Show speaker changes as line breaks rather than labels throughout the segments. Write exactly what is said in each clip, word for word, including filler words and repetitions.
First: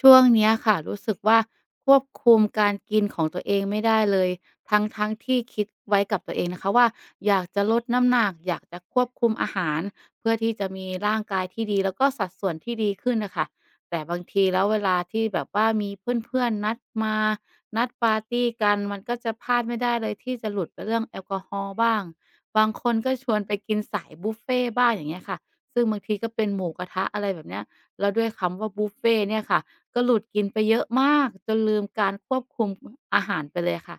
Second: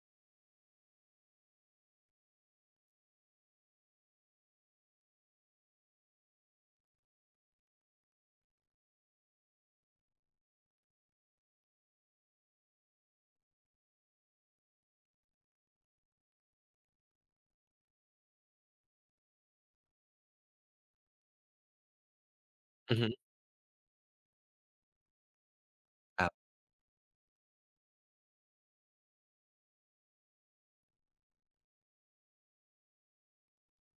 ช่วงเนี้ยค่ะรู้สึกว่าควบคุมการกินของตัวเองไม่ได้เลยทั้งทั้งที่คิดไว้กับตัวเองนะคะว่าอยากจะลดน้ำหนักอยากจะควบคุมอาหารเพื่อที่จะมีร่างกายที่ดีแล้วก็สัดส่วนที่ดีขึ้นน่ะค่ะแต่บางทีแล้วเวลาที่แบบว่ามีเพื่อนๆนัดมานัดปาร์ตีกันมันก็จะพลาดไม่ได้เลยที่จะหลุดไปเรื่องแอลกอฮอล์บ้างบางคน
อือฮึ
ก็ชวนไปกินสายบุฟเฟต์บ้างอย่างเงี้ยค่ะซึ่งบางที
ค
ก็
รั
เป็น
บ
หมูกระทะอะไรแบบเนี้ยแล้วด้วยคำว่าบุฟเฟต์เนี่ยค่ะ ก็หลุดกินไปเยอะมากจนลืมการควบคุมอาหารไปเลยค่ะ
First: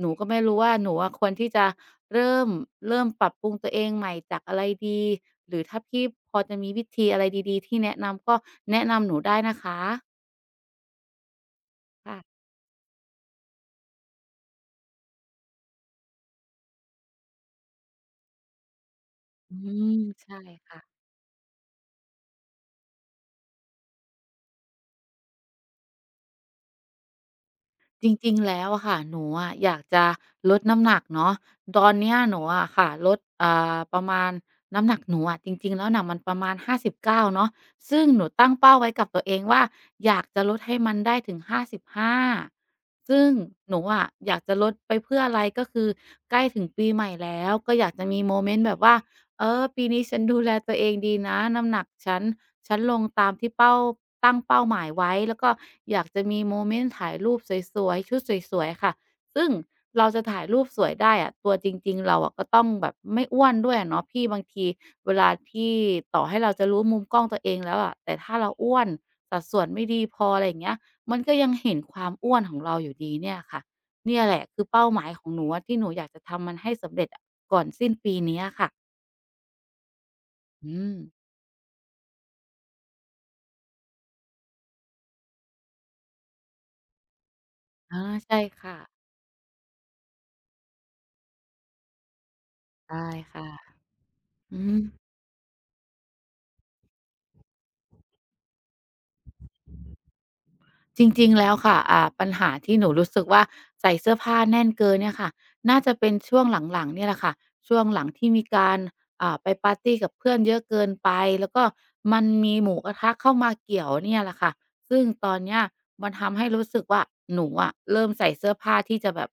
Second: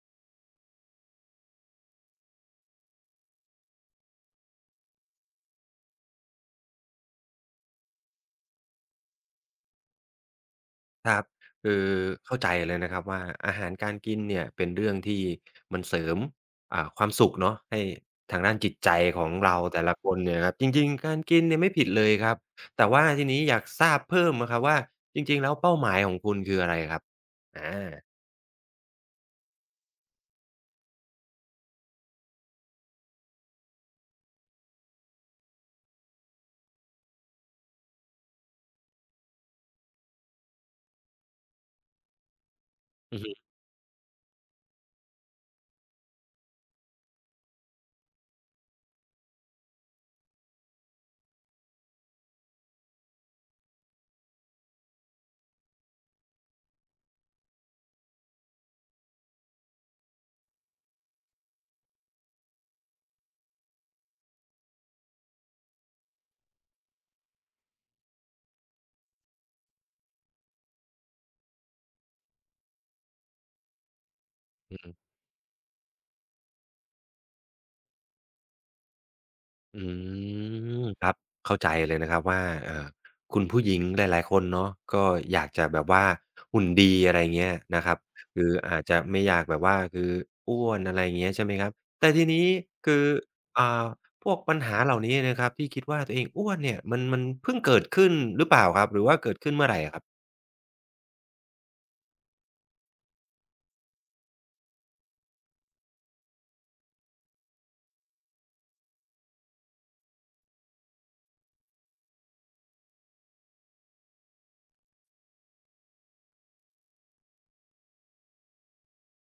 หนูก็ไม่รู้ว่าหนูอะควรที่จะเริ่มเริ่มปรับปรุงตัวเองใหม่จากอะไรดีหรือถ้าพี่พอจะมีวิธีอะไรดีๆที่แนะนำก็แนะนำหนูได้นะคะ
ครับคือเข้า
ค่ะ
ใจเลยนะครับว่าอาหารการกินเนี่ยเป็นเรื่องที่มันเสริมอ่าความสุขเนาะให้ทางด้านจิตใจของ
อื
เราแต่
ม
ละคนเนี่
ใช่
ยครับจริง
ค่ะ
ๆการกินเนี่ยไม่ผิดเลยครับแต่ว่าทีนี้อยากทราบเพิ่มอะครับว่าจริงๆแล้วเป้าหมายของคุณคืออะไรครับอา
จริงๆแล้วอะค่ะหนูอะอยากจะลดน้ำหนักเนาะตอนเนี้ยหนูอะค่ะลดอ่าประมาณน้ำหนักหนูอะจริงๆแล้วน่ะมันประมาณห้าสิบเก้าเนาะซึ่งหนูตั้งเป้าไว้กับตัวเองว่าอยากจะลดให้มันได้ถึงห้าสิบห้า
อือ
ซึ่ง
ฮ
หนูอะอยากจะลดไปเพื่ออะไรก็คือใกล้ถึงปีใหม่แล้วก็อยากจะมีโมเมนต์แบบว่า เออปีนี้ฉันดูแลตัวเองดีนะน้ำหนักฉันฉันลงตามที่เป้าตั้งเป้าหมายไว้แล้วก็อยากจะมีโมเมนต์ถ่ายรูปสวยๆชุดสวยๆค่ะซึ่งเราจะถ่ายรูปสวยได้อะตัวจริงๆเราอะก็ต้องแบบไม่อ้วนด้วยอะเนาะพี่บางทีเวลาที่ต่อให้เราจะรู้มุมกล้องตัวเองแล้วอะแต่ถ้าเราอ้วนสัดส่วนไม่ดีพออะไรอย่างเงี้ยมันก็ยังเห็นความอ้วนของเราอยู่ดีเนี่ยค่ะเนี่ยแหละคือ
ึ
เป้าหมายของหนูอะที่หนูอยากจะทำมันให้สำเร็จอะก่อนสิ้นปีเนี้ยค่ะ
อื
อื
ม
ม
ครับเข้าใจเลยนะครับว่าเอ่อคุณผู้หญิงหลายๆคนเนาะก็อยากจะแบบว่าหุ่นดีอะไรเงี้ยนะครับ
อาใช่
คือ
ค่ะ
อาจจะไม่อยากแบบว่าคืออ้วนอะไรอย่างเงี้ยใช่ไหมครับแต่ทีนี้คือ
ได้ค่ะ
อ่าพวกปัญ
อื
หา
ม
เหล่านี้นะครับที่คิดว่าตัวเองอ้วนเนี่ยมันมันเพิ่งเกิดขึ้นหรือเปล่าครับหรือว่าเกิดขึ้นเมื่อไรอะครับ
จริงๆ แล้วค่ะอ่าปัญหาที่หนูรู้สึกว่าใส่เสื้อผ้าแน่นเกินเนี่ยค่ะ น่าจะเป็นช่วงหลังๆเนี่ยแหละค่ะช่วงหลังที่มีการอ่าไปปาร์ตีกับเพื่อนเยอะเกินไปแล้วก็มันมีหมูกระทะเข้ามาเกี่ยวเนี่ยแหละค่ะซึ่งตอนเนี้ยมันทำให้รู้สึกว่าหนูอะเริ่มใส่เสื้อผ้าที่จะแบบ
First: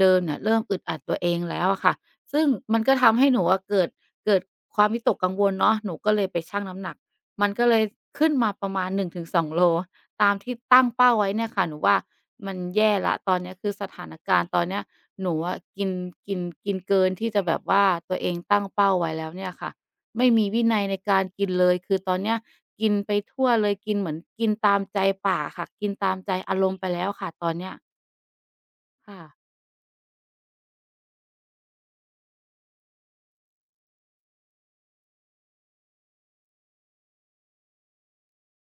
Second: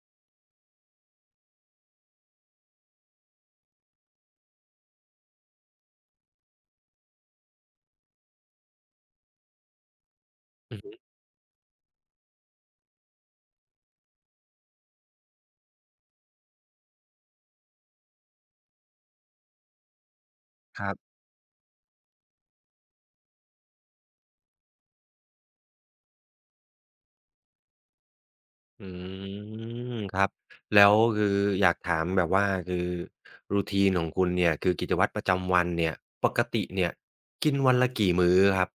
เดิมๆเนี่ยเริ่มอึดอัดตัวเองแล้วอะค่ะ ซึ่งมันก็ทำให้หนูอะเกิดเกิดความวิตกกังวลเนาะหนูก็เลยไปชั่งน้ำหนักมันก็เลยขึ้นมาประมาณหนึ่งถึงสองโล ตามที่
อือ
ตั้ง
ฮึ
เป้าไว้เนี่ยค่ะหนูว่ามันแย่ละตอนเนี้ยคือสถานการณ์ตอนเนี้ยหนูอะกินกินกินเกินที่จะแบบว่าตัวเองตั้งเป้าไว้แล้วเนี่ยค่ะไม่มีวินั
ค
ย
รั
ใน
บ
การกินเลยคือตอนเนี้ยกินไปทั่วเลยกินเหมือนกินตามใจปากค่ะกินตามใจอารมณ์ไปแล้วค่ะตอนเนี้ย
อ
ค่ะ
ืมครับแล้วคืออยากถามแบบว่าคือรูทีนของคุณเนี่ยคือกิจวัตรประจำวันเนี่ยปกติเนี่ยกินวันละกี่มื้อครับ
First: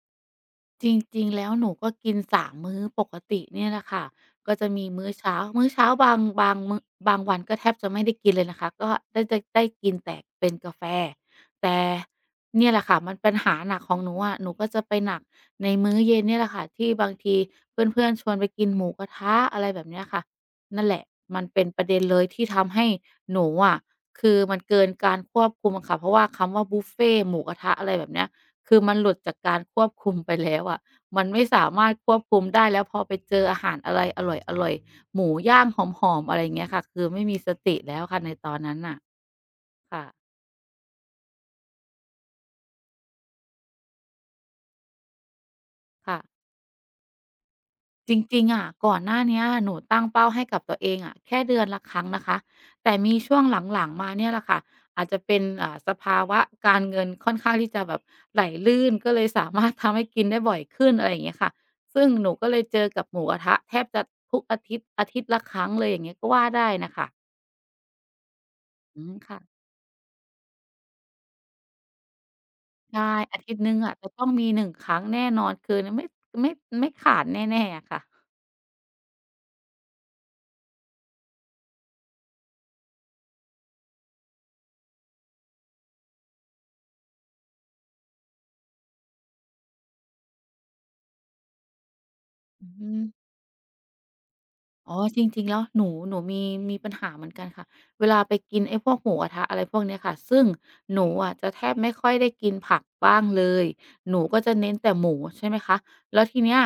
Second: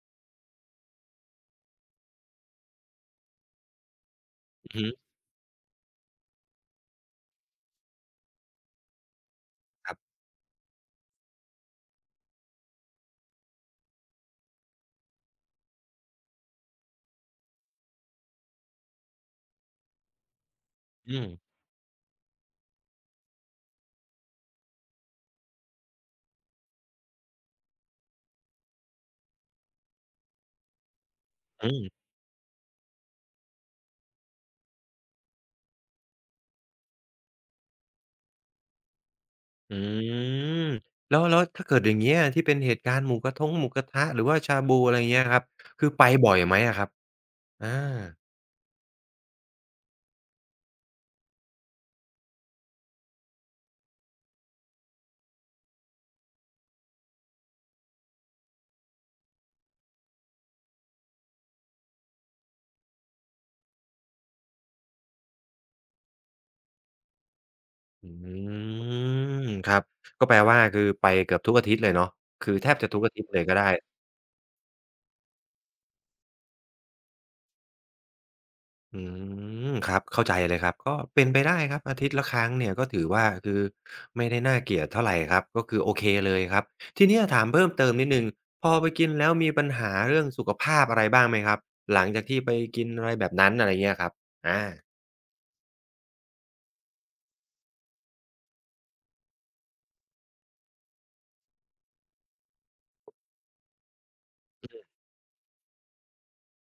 จริงๆแล้วหนูก็กินสสามมมื้อปกติเนี่ยแหละค่ะก็จะ
อือ
มี
ฮึ
มื้อเช้ามื้อเช้าบางบางมื้อบางวันก็แทบจะไม่ได้กินเลยนะคะก็ได้ได้ได้กิ
ค
น
รับ
แต่เป็นกาแฟแต่เนี่ยแหละค่ะมันปัญหาหนักของหนูอะหนูก็จะไปหนักในมื้อเย็นเนี่ยแหละค่ะที่บางทีเพื่อนๆชวนไปกินหมูกระทะอะไรแบบเนี้ยค่ะนั่นแหละ
อืม
มันเป็นประเด็นเลยที่ทำให้หนูอะคือมันเกินการควบคุมอะค่ะเพราะว่าคำว่าบุฟเฟต์หมูกระทะอะไรแบบเนี้ย คือมันหลุดจากการควบคุมไปแล้วอะมันไม่สา
อื
มาร
ม
ถควบคุมได้แล้วพอไปเจออาหารอะไรอร่อยๆหมูย่างหอมๆอะไรอย่างเงี้ยค่ะ คือไม่มีสติแล้วค่ะในตอนนั้นน่ะ
อื
ค่ะ
มแล้วแล้วถ้าเกิดอย่างเงี้ยที่เป็นเหตุการณ์หมูกะทงหมูกระทะหรือว่าชาบูอะไรเงี้ยครับคือไป
ค่ะ
บ่อยไหมอะครับอา
จริงๆอะก่อนหน้าเนี้ยหนูตั้งเป้าให้กับตัวเองอะแค่เดือนละครั้งนะคะแต่มีช่วงหลังๆมาเนี่ยแหละค่ะอาจจะเป็นอ่าสภาวะการเงินค่อนข้างที่จะแบบไหลลื่นก็เลยสามารถทำให้กินได้บ่อยขึ้นอะไรอย่างเงี้ยค่ะซึ่งหนูก็เลยเจอกับหมูกระทะแทบจะทุกอาทิตย์อาทิตย์ละครั้งเลยอย่างเงี้ยก็ว่าได้น่ะค่ะ
อื
อืมค่ะ
มครับก็แปลว่าคือไปเกือบทุกอาทิตย์เลยเนาะคือแทบจะทุ
ใช่
กอาทิตย์เล
อา
ย
ทิ
ก็
ตย์
ได้
หนึ่งอะจะต้องมีหนึ่งครั้งแน่นอนคือนไม่ไม่ไม่ขาดแน่ๆอะค่ะ
อืมครับเข้าใจเลยครับก็เป็นไปได้ครับอาทิตย์ละครั้งเนี่ยก็ถือว่าคือไม่ได้น่าเกลียดเท่าไรครับก็คือโอเคเลยครับทีเนี้ยถามเพิ่มเติมนิดหนึ่งพอไปกินแล้วมีปัญหาเรื่องสุขภาพอะไรบ้างไหมครับหลังจากที่ไป
อื
กิน
ม
อะไรแบบนั้นอะไรเงี้ยครับอา
อ๋อจริงๆแล้วหนูหนูมีมีปัญหาเหมือนกันค่ะเวลาไปกินไอ้พวกหมูกระทะอะไรพวกเนี้ยค่ะซึ่งหนูอะจะแทบไม่ค่อยได้กินผักบ้างเลยหนูก็จะเน้นแต่หมูใช่ไหมคะแล้วทีเนี้ย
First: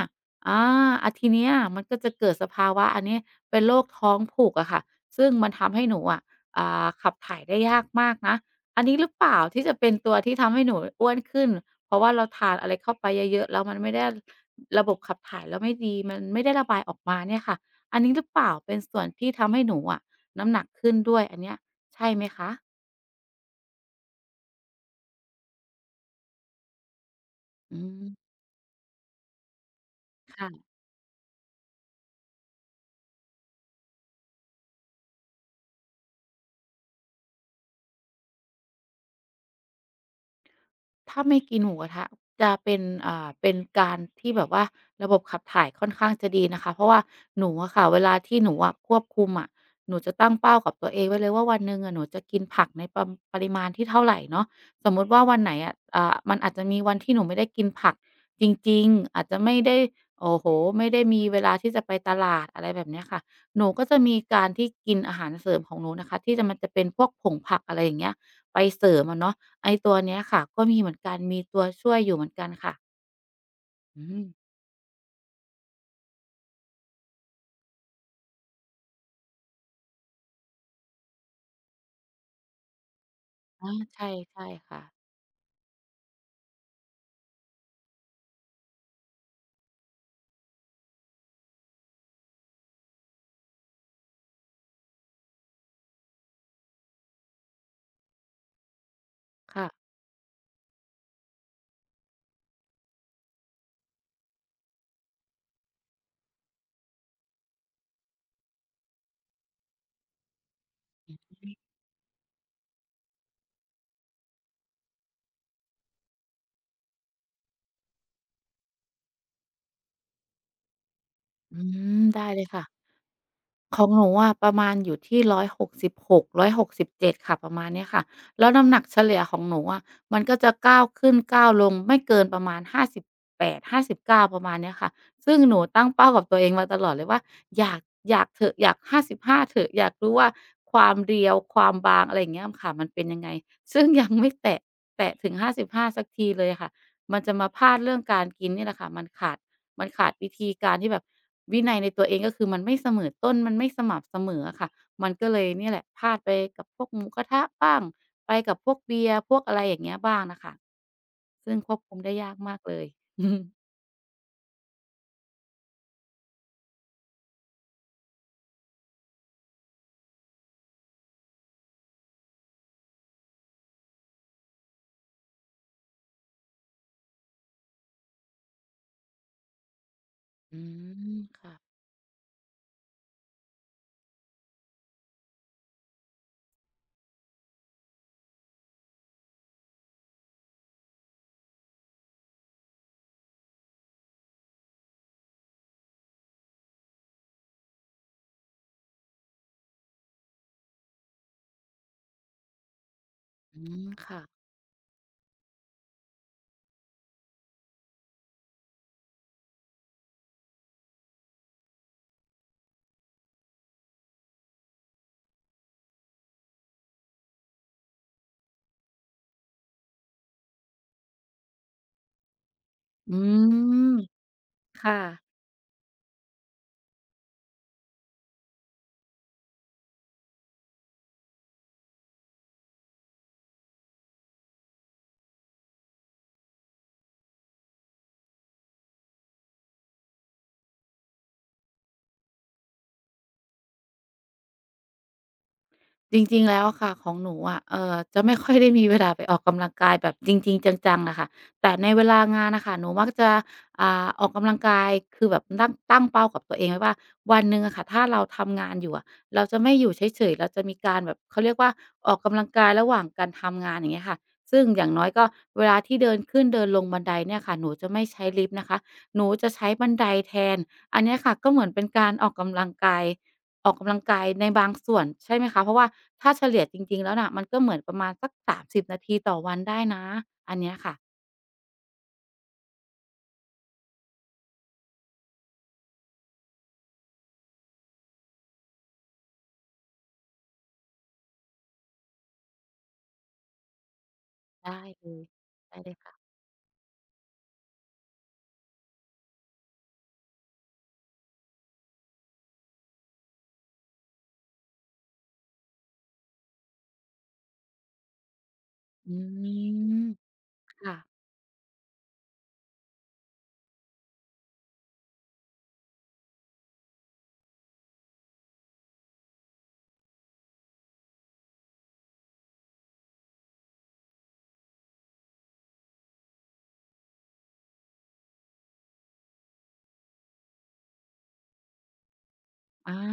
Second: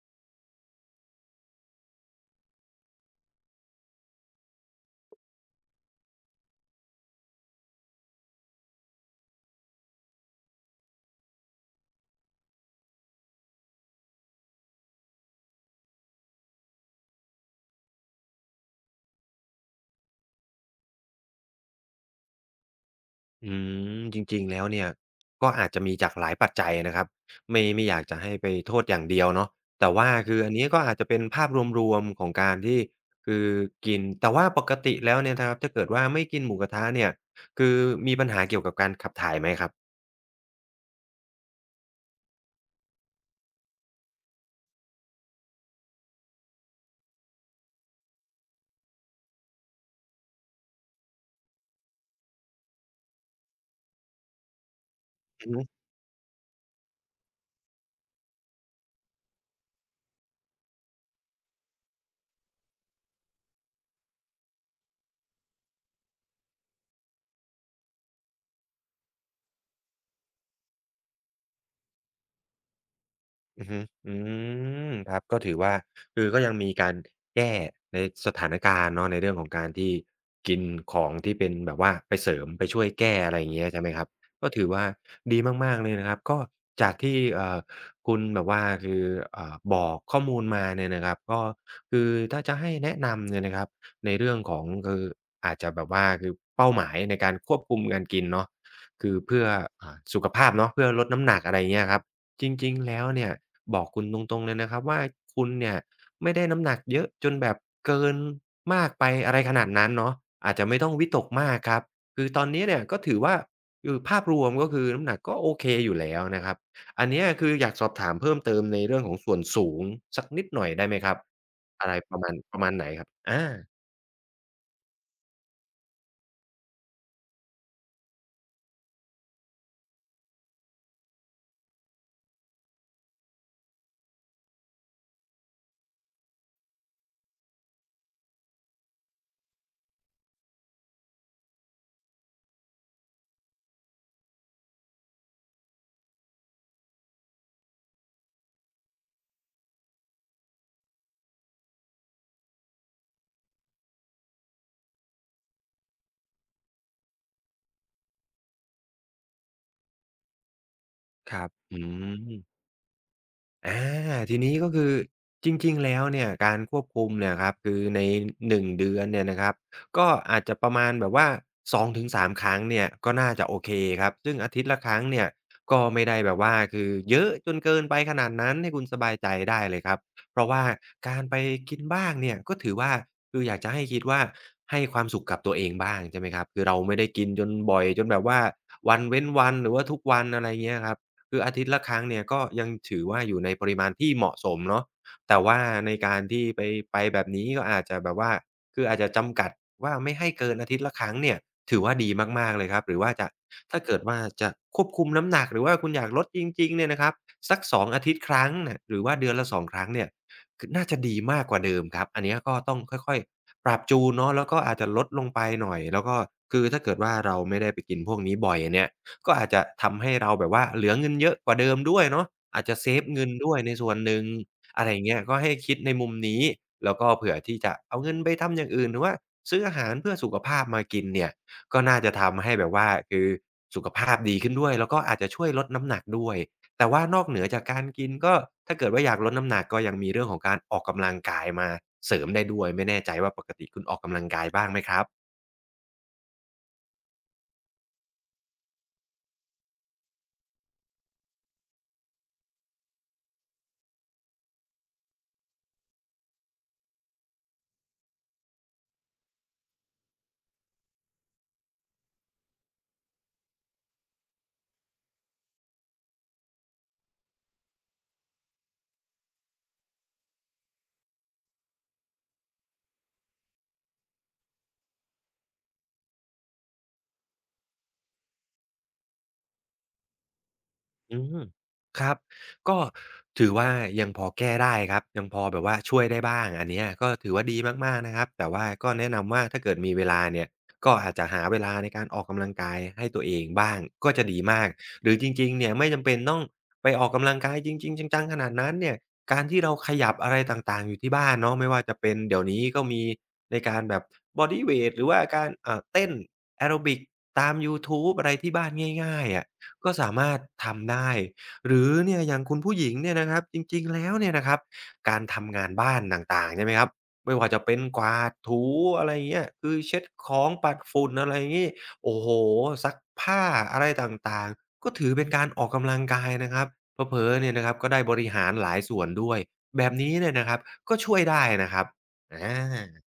อาอาทีเนี้ยมันก็จะเกิดสภาวะอันนี้เป็นโรคท้องผูกอะค่ะซึ่งมันทำให้หนูอะอ่าขับถ่ายได้ยากมากนะอันนี้หรือเปล่าที่จะเป็นตัวที่ทำให้หนูอ้วนขึ้นเพราะว่าเราทานอะไรเข้าไปเยอะๆแล้วมันไม่ได้ระบบขับถ่ายเราไม่ดีมันไม่ได้ระบายออกมาเนี่ยค่ะ อันนี้หรือเปล่าเป็นส่วนที่ทำให้หนูอะน้ำหนักขึ้นด้วยอันเนี้ยใช่ไหมคะ
อืมจริงๆแล้วเนี่ยก็อาจจะมีจากหลายปัจจัยนะครับไม่
อื
ไม่อยากจะให้
ม
ไปโทษอย่างเดียวเนาะแต่ว่าอคืออันนี้
ค่ะ
ก็อาจจะเป็นภาพรวมๆของการที่คือกินแต่ว่าปกติแล้วเนี่ยนะครับถ้าเกิดว่าไม่กินหมูกระทะเนี่ยคือมีปัญหาเกี่ยวกับการขับถ่ายไหมครับ
ถ้าไม่กินหมูกระทะจะเป็นอ่าเป็นการที่แบบว่าระบบขับถ่ายค่อนข้างจะดีนะคะเพราะว่าหนูอะค่ะเวลาที่หนูอะควบคุมอะหนูจะตั้งเป้ากับตัวเองไว้เลยว่าวันหนึ่งอะหนูจะกินผักในปำปริมาณที่เท่าไรเนาะสมมุติว่าวัน
อื
ไห
อ
น
ฮึ
อะอ่ามันอาจจะมีวันที่หนูไม่ได้กินผักจริงๆอาจจะไม่ได้โอ้โฮไม่ได้มีเวลาที่จะไปตลาดอะไรแบบเนี้ยค่ะหนูก็จะมีการที่กินอาหารเสริมของหนูนะคะที่จะมันจะเป็นพวกผงผักอะไรอย่างเงี้ยไปเสริมอะเนาะ ไอ้ตัวเนี้ยค่ะก็มีเหมือนกันมีตัวช่วยอยู่เหมือนกันค่ะ
อือฮึ
อื
อื
ม
มครับก็ถือว่าคือก็ยังมีการแก้ในสถานการณ์เนาะในเรื่องของการที่กินของที่เป็นแบบว่าไปเสริมไปช่วยแก้อะไรอย่างเงี้ย
อา
ใช่ไหมครับ
ใช่ใช่
ก็ถือ
ค่ะ
ว่าดีมากๆเลยนะครับก็จากที่เอ่อคุณแบบว่าคือเอ่อบอกข้อมูลมาเนี่ยนะครับก็คือถ้าจะให้แนะนำเนี่ยนะครับในเรื่องของคืออาจจะแบบว่าคือเป้าหมายในการควบคุมการกินเนาะคือเพื่อ
ค่ะ
อ่าสุขภาพเนาะเพื่อลดน้ำหนักอะไรอย่างเงี้ยครับ จริงๆแล้วเนี่ยบอกคุณตรงๆเลยนะครับว่าคุณเนี่ยไม่ได้น้ำหนักเยอะจนแบบเกินมากไปอะไรขนาดนั้นเนาะอาจจะไม่ต้องวิตกมากครับคือตอนนี้เนี่ยก็ถือว่าคือภาพรวมก็คือน้ำหนักก็โอเคอยู่แล้วนะครับอันเนี้ยคืออยากสอบถามเพิ่มเติมในเรื่องของส่วนสูงสักนิดหน่อยได้ไหมครับ
อื
อะไร
ม
ประ
ได้
มาณ
เลย
ประ
ค่ะ
มาณไหนครับอา
ของหนูอะประมาณอยู่ที่ร้อยหกสิบหกร้อยหกสิบเหนึ่งร้อยหกสิบเจ็ดค่ะประมาณเนี้ยค่ะแล้วน้ำหนักเฉลี่ยของหนูอะมันก็จะก้าวขึ้นก้าวลงไม่เกินประมาณห้าสิห้าแปดห้าสิบเก้าประมาณเนี้ยค่ะซึ่งหนูตั้งเป้ากับตัวเองมาตลอดเลยว่าอยากอยากเถอะอยากห้าสิบห้าเถอะอยากรู้ว่าความเรียวความบางอะไรอย่างเงี้ยค่ะมันเป็นยังไงซึ่งยังไม่แตะแตะถึงห้าสบห้าสักทีเลยค่ะมันจะมาพลาดเรื่องการกินนี่แหละค่ะมันขาด มันขาดวิธีการที่แบบวินัยในตัวเองก็คือมันไม่เสมอต้นมันไม่สม่ำเสมออะค่ะมันก็เลยเนี่ยแหละพลาดไปกับพวกหมูกระทะบ้างไปกับพวกเบียร์พวกอะไรอย่างเงี้ยบ้างน่ะค่ะ
ครับ
ซึ่งคว
อื
บคุมได้ยาก
ม
มากเลย
อาทีนี้ก็คือจริงๆแล้วเนี่ยการควบคุมเนี่ยครับคือในหนึ่งเดือนเนี่ยนะครับก็อาจจะประมาณแบบว่าสองถึงสาสามครั้งเนี่ยก็น่าจะโอเคครับซึ่งอาทิตย์ละครั้งเนี่ยก็ไม่ได้แบบว่าคือเยอะจนเกินไปขนาดนั้นให้คุณสบายใจได้เลยครับเพราะ
อื
ว่า
ม
การไป
ค่ะ
กินบ้างเนี่ยก็ถือว่าคืออยากจะให้คิดว่าให้ความสุขกับตัวเองบ้างใช่ไหมครับคือเราไม่ได้กินจนบ่อยจนแบบว่าวันเว้นวันหรือว่าทุกวันอะไรเงี้ยครับ คืออาทิตย์ละครั้งเนี่ยก็ยังถือว่าอยู่ในปริมาณที่เหมาะสมเนาะแต่ว่าในการที่ไปไปแบบนี้ก็อาจจะแบบว่าคืออาจจะจำกัดว่าไม่ให้เกินอาทิตย์ละครั้งเนี่ยถือว่าดีมากๆเลยครับหรือว่าจะ
อื
ถ้า
ม
เกิดว่า
ค่ะ
จะควบคุมน้ำหนักหรือว่าคุณอยากลดจริงๆเนี่ยนะครับสักสองอาทิตย์ครั้งเนี่ยหรือว่าเดือนละสองครั้งเนี่ยคือน่าจะดีมากกว่าเดิมครับอันเนี้ยก็ต้องค่อยๆปรับจูนเนาะแล้วก็อาจจะลดลงไปหน่อยแล้วก็คือถ้าเกิดว่าเราไม่ได้ไปกินพวกนี้บ่อยเนี่ย ก็อาจจะทำให้เราแบบว่าเหลือเงินเยอะกว่าเดิมด้วยเนาะอาจจะเซฟ
อื
เงินด้วยในส่
ม
วนหนึ่งอะไร
ค่ะ
อย่างเงี้ยก็ให้คิดในมุมนี้แล้วก็เผื่อที่จะเอาเงินไปทำอย่างอื่นหรือว่าซื้ออาหารเพื่อสุขภาพมากินเนี่ยก็น่าจะทำให้แบบว่าคือสุขภาพดีขึ้นด้วยแล้วก็อาจจะช่วยลดน้ำหนักด้วยแต่ว่านอกเหนือจากการกินก็ถ้าเกิดว่าอยากลดน้ำหนักก็ยังมีเรื่องของการออกกำลังกายมาเสริมได้ด้วยไม่แน่ใจว่าปกติคุณออกกำลังกายบ้างไหมครับ
จริงๆแล้วอะค่ะของหนูอะเอ่อจะไม่ค่อยได้มีเวลาไปออกกำลังกายแบบจริงๆจังๆน่ะค่ะแต่ในเวลางานน่ะค่ะหนูมักจะอ่าออกกำลังกายคือแบบตั้งตั้งเป้ากับตัวเองไว้ว่าวันหนึ่งอะค่ะถ้าเราทำงานอยู่อะเราจะไม่อยู่เฉยๆเราจะมีการแบบเขาเรียกว่าออกกำลังกายระหว่างการทำงานอย่างเงี้ยค่ะซึ่งอย่างน้อยก็เวลาที่เดินขึ้นเดินลงบันไดเนี่ยค่ะหนูจะไม่ใช้ลิฟต์นะคะหนูจะใช้บันไดแทนอันเนี้ยค่ะก็เหมือนเป็นการออกกำลังกาย ออกกำลังกายในบางส่วนใช่ไหมคะเพราะว่าถ้าเฉลี่ยจริงๆแล้วน่ะมันก็เหมือนประมาณสักสามสิบนาทีต่อวันได้นะอันเนี้ยค่ะ
อืมครับก็ถือว่ายังพอแก้ได้ครับยังพอแบบว่าช่วยได้บ้างอันเนี้ยก็ถือว่าดีมากๆนะครับแต่ว่าก็แนะนำว่าถ้าเกิดมีเวลาเนี่ยก็อาจจะหาเวลาในการออกกำลังกายให้ตัวเองบ้างก็จะดีมาก
ได้เล
หรือ
ย
จริงๆเนี่ย
ได้
ไม่
เลย
จำ
ค่ะ
เป็นต้องไปออกกำลังกายจริงๆจังๆขนาดนั้นเนี่ยการที่เราขยับอะไรต่างๆอยู่ที่บ้านเนาะไม่ว่าจะเป็นเดี๋ยวนี้ก็มีในการแบบบอดีเวตหรือว่าการอ่าเต้นแอโรบิกตามยูทูบอะไรที่บ้าน
อื
ง่ายๆอะ ก็
ม
สามารถทำ
ค่ะ
ได้หรือเนี่ยอย่างคุณผู้หญิงเนี่ยนะครับจริงๆแล้วเนี่ยนะครับการทำงานบ้านต่างๆใช่ไหมครับไม่ว่าจะเป็นกวาดถูอะไรอย่างเงี้ยคือเช็ดของปัดฝุ่นอะไรอย่างงี้โอ้โฮซักผ้าอะไรต่างๆก็ถือเป็นการออกกำลังกายนะครับเผลอๆเนี่ยนะครับก็ได้บริหารหลายส่วนด้วยแบบนี้เนี่ยนะครับก็ช่วยได้นะครับอ
อา
า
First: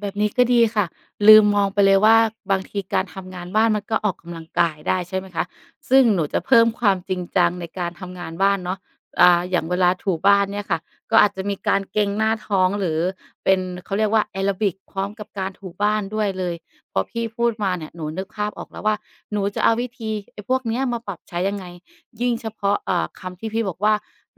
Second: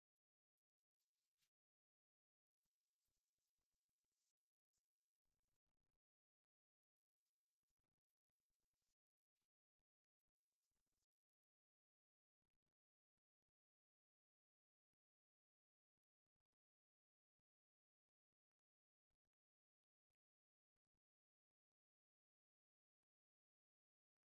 แบบนี้ก็ดีค่ะลืมมองไปเลยว่าบางทีการทำงานบ้านมันก็ออกกำลังกายได้ใช่ไหมคะซึ่งหนูจะเพิ่มความจริงจังในการทำงานบ้านเนาะอ่าอย่างเวลาถูบ้านเนี่ยค่ะก็อาจจะมีการเกร็งหน้าท้องหรือเป็นเขาเรียกว่าแอโรบิกพร้อมกับการถูบ้านด้วยเลยพอพี่พูดมาเนี่ยหนูนึกภาพออกแล้วว่าหนูจะเอาวิธีไอ้พวกเนี้ยมาปรับใช้ยังไงยิ่งเฉพาะเอ่อคำที่พี่บอกว่า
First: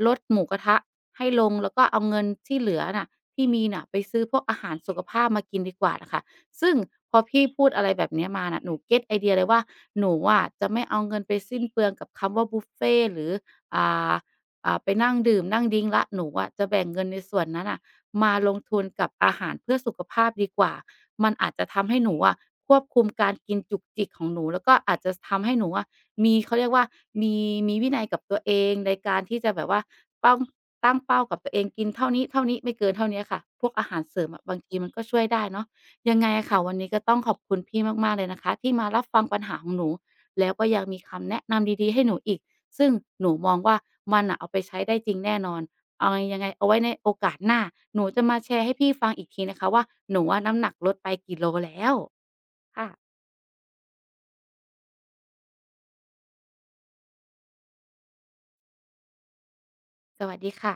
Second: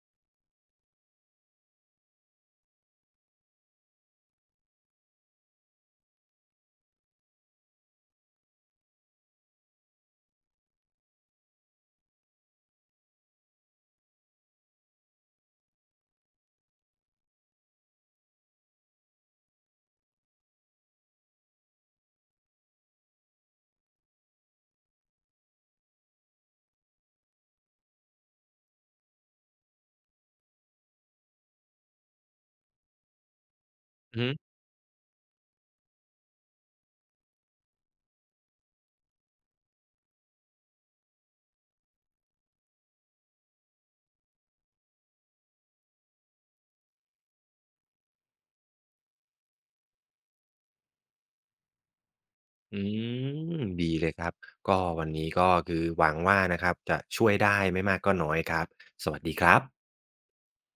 ลดหมูกระทะให้ลงแล้วก็เอาเงินที่เหลือน่ะ ที่มีน่ะไปซื้อพวกอาหารสุขภาพมากินดีกว่าน่ะค่ะซึ่งพอพี่พูดอะไรแบบเนี้ยมาน่ะหนูเก็ตไอเดียเลยว่าหนูอะจะไม่เอาเงินไปสิ้นเปลืองกับคำว่าบุฟเฟต์หรืออ่าอ่าไปนั่งดื่มนั่งดริงก์แล้วหนูอะจะแบ่งเงินในส่วนนั้นน่ะมาลงทุนกับอาหารเพื่อสุขภาพดีกว่ามันอาจจะทำให้หนูอะควบคุมการกินจุกจิกของหนูแล้วก็อาจจะทำให้หนูอะ มีเขาเรียกว่ามีมีวินัยกับตัวเองในการที่จะแบบว่าต้องตั้งเป้ากับตัวเองกินเท่านี้ๆไม่เกินเท่าเนี้ยค่ะพวกอาหารเส
อือ
ริ
ฮึ
มอะบางทีมันก็ช่วยได้เนาะยังไงอะค่ะวันนี้ก็ต้องขอบคุณพี่มากๆเลยนะคะที่มารับฟังปัญหาของหนูแล้วก็ยังมีคำแนะนำดีๆให้หนูอีกซึ่งหนูมองว่ามันน่ะเอาไปใช้ได้จริงแน่นอนเอาไงยังไงเอาไว้ในโอกาสหน้าหนูจะมาแชร์ให้พี่ฟังอีกทีนะคะว่าหนูอะน้ำหนักลดไปกี่โลแล้ว
อื
ค่ะ
มดีเลยครับก็วันนี้ก็คือหวังว่านะครับจะช่วยได้ไม่มากก็น้อยครับสวัสดีครับ
สวัสดีค่ะ